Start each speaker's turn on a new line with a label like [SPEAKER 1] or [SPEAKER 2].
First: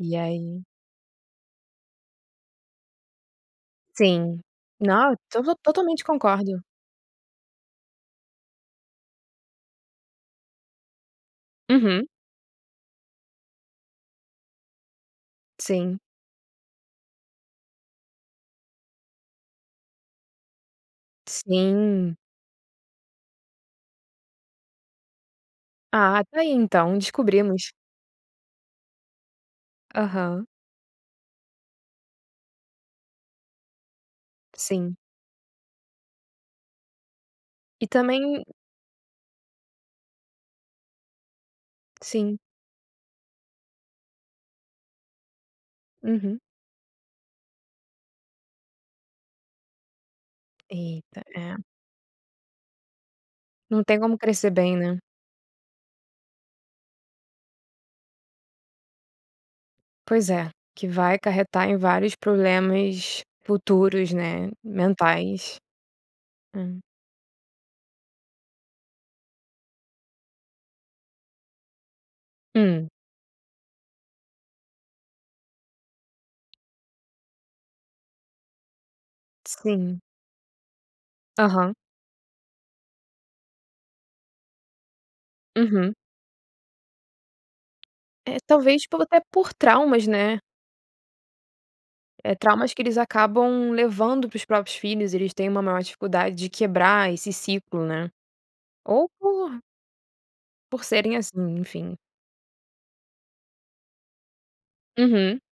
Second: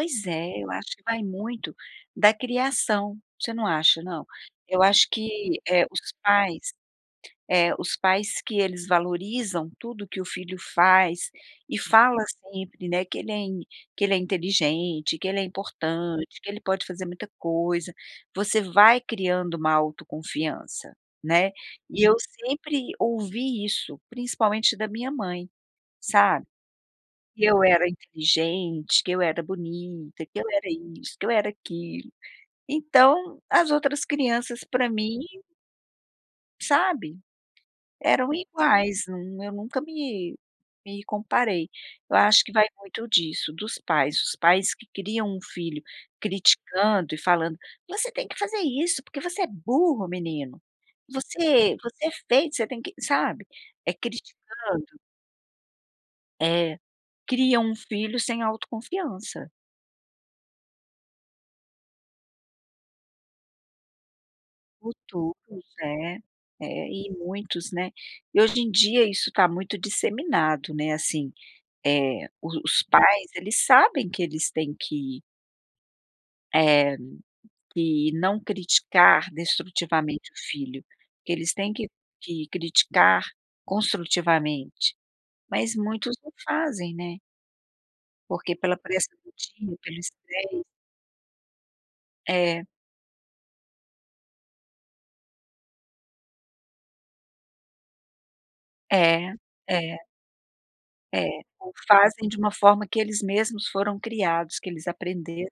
[SPEAKER 1] E
[SPEAKER 2] é,
[SPEAKER 1] aí?
[SPEAKER 2] eu acho que vai muito da criação. Você não acha, não?
[SPEAKER 1] Sim.
[SPEAKER 2] Eu acho
[SPEAKER 1] Não, to d
[SPEAKER 2] que, eh,
[SPEAKER 1] totalmente
[SPEAKER 2] os pais,
[SPEAKER 1] concordo.
[SPEAKER 2] eh, os pais que eles valorizam tudo o que o filho faz e
[SPEAKER 1] Uhum.
[SPEAKER 2] fala sempre, né, que ele é in que ele é inteligente, que ele é
[SPEAKER 1] Sim.
[SPEAKER 2] importante, que ele pode fazer muita coisa; você vai criando uma autoconfiança, né. E eu
[SPEAKER 1] Sim.
[SPEAKER 2] sempre ouvi isso, principalmente da minha mãe,
[SPEAKER 1] Ah, tá
[SPEAKER 2] sabe.
[SPEAKER 1] aí, então,
[SPEAKER 2] Que eu
[SPEAKER 1] descobrimos.
[SPEAKER 2] era inteligente, que eu era bonita, que eu
[SPEAKER 1] Aham.
[SPEAKER 2] era isso, que eu era aquilo. Então, as outras crianças, pra
[SPEAKER 1] Sim.
[SPEAKER 2] mim sabe,
[SPEAKER 1] E
[SPEAKER 2] eram
[SPEAKER 1] também
[SPEAKER 2] iguais, nun eu nunca me me comparei. Eu
[SPEAKER 1] Sim.
[SPEAKER 2] acho que vai muito disso, dos pais. Os pais que criam um filho
[SPEAKER 1] Uhum.
[SPEAKER 2] criticando e falando: "Você tem que fazer isso porque você é burro, menino.
[SPEAKER 1] Eita, é.
[SPEAKER 2] Você você é feio você tem que", sabe.
[SPEAKER 1] Não
[SPEAKER 2] Eh,
[SPEAKER 1] tem como crescer bem,
[SPEAKER 2] criticando
[SPEAKER 1] né.
[SPEAKER 2] É. Cria um filho sem autoconfiança.
[SPEAKER 1] Pois é. Que vai acarretar em vários problemas futuros, né,
[SPEAKER 2] Futuros,
[SPEAKER 1] mentais.
[SPEAKER 2] né. É,
[SPEAKER 1] Hã.
[SPEAKER 2] e muitos, né. E hoje em dia isso tá muito disseminado, né, assim, eh, os os
[SPEAKER 1] Hum.
[SPEAKER 2] pais, eles sabem que eles têm que eh, que não criticar
[SPEAKER 1] Sim.
[SPEAKER 2] destrutivamente o filho. Que eles têm
[SPEAKER 1] Aham.
[SPEAKER 2] que que criticar construtivamente. Mas,
[SPEAKER 1] Uhum.
[SPEAKER 2] muitos não fazem, né.
[SPEAKER 1] Eh,
[SPEAKER 2] Porque pela
[SPEAKER 1] talvez por
[SPEAKER 2] pressão
[SPEAKER 1] até
[SPEAKER 2] do
[SPEAKER 1] por
[SPEAKER 2] dia, que
[SPEAKER 1] traumas,
[SPEAKER 2] eles
[SPEAKER 1] né.
[SPEAKER 2] têm
[SPEAKER 1] Eh,
[SPEAKER 2] É.
[SPEAKER 1] traumas que eles acabam levando para os próprios filhos, eles têm uma maior dificuldade de quebrar esse ciclo, né. Ou
[SPEAKER 2] É.
[SPEAKER 1] por
[SPEAKER 2] É.
[SPEAKER 1] por serem
[SPEAKER 2] É.
[SPEAKER 1] assim,
[SPEAKER 2] Ou
[SPEAKER 1] enfim.
[SPEAKER 2] fazem de uma forma que eles mesmos foram criados, que eles
[SPEAKER 1] Uhum.
[SPEAKER 2] aprenderam.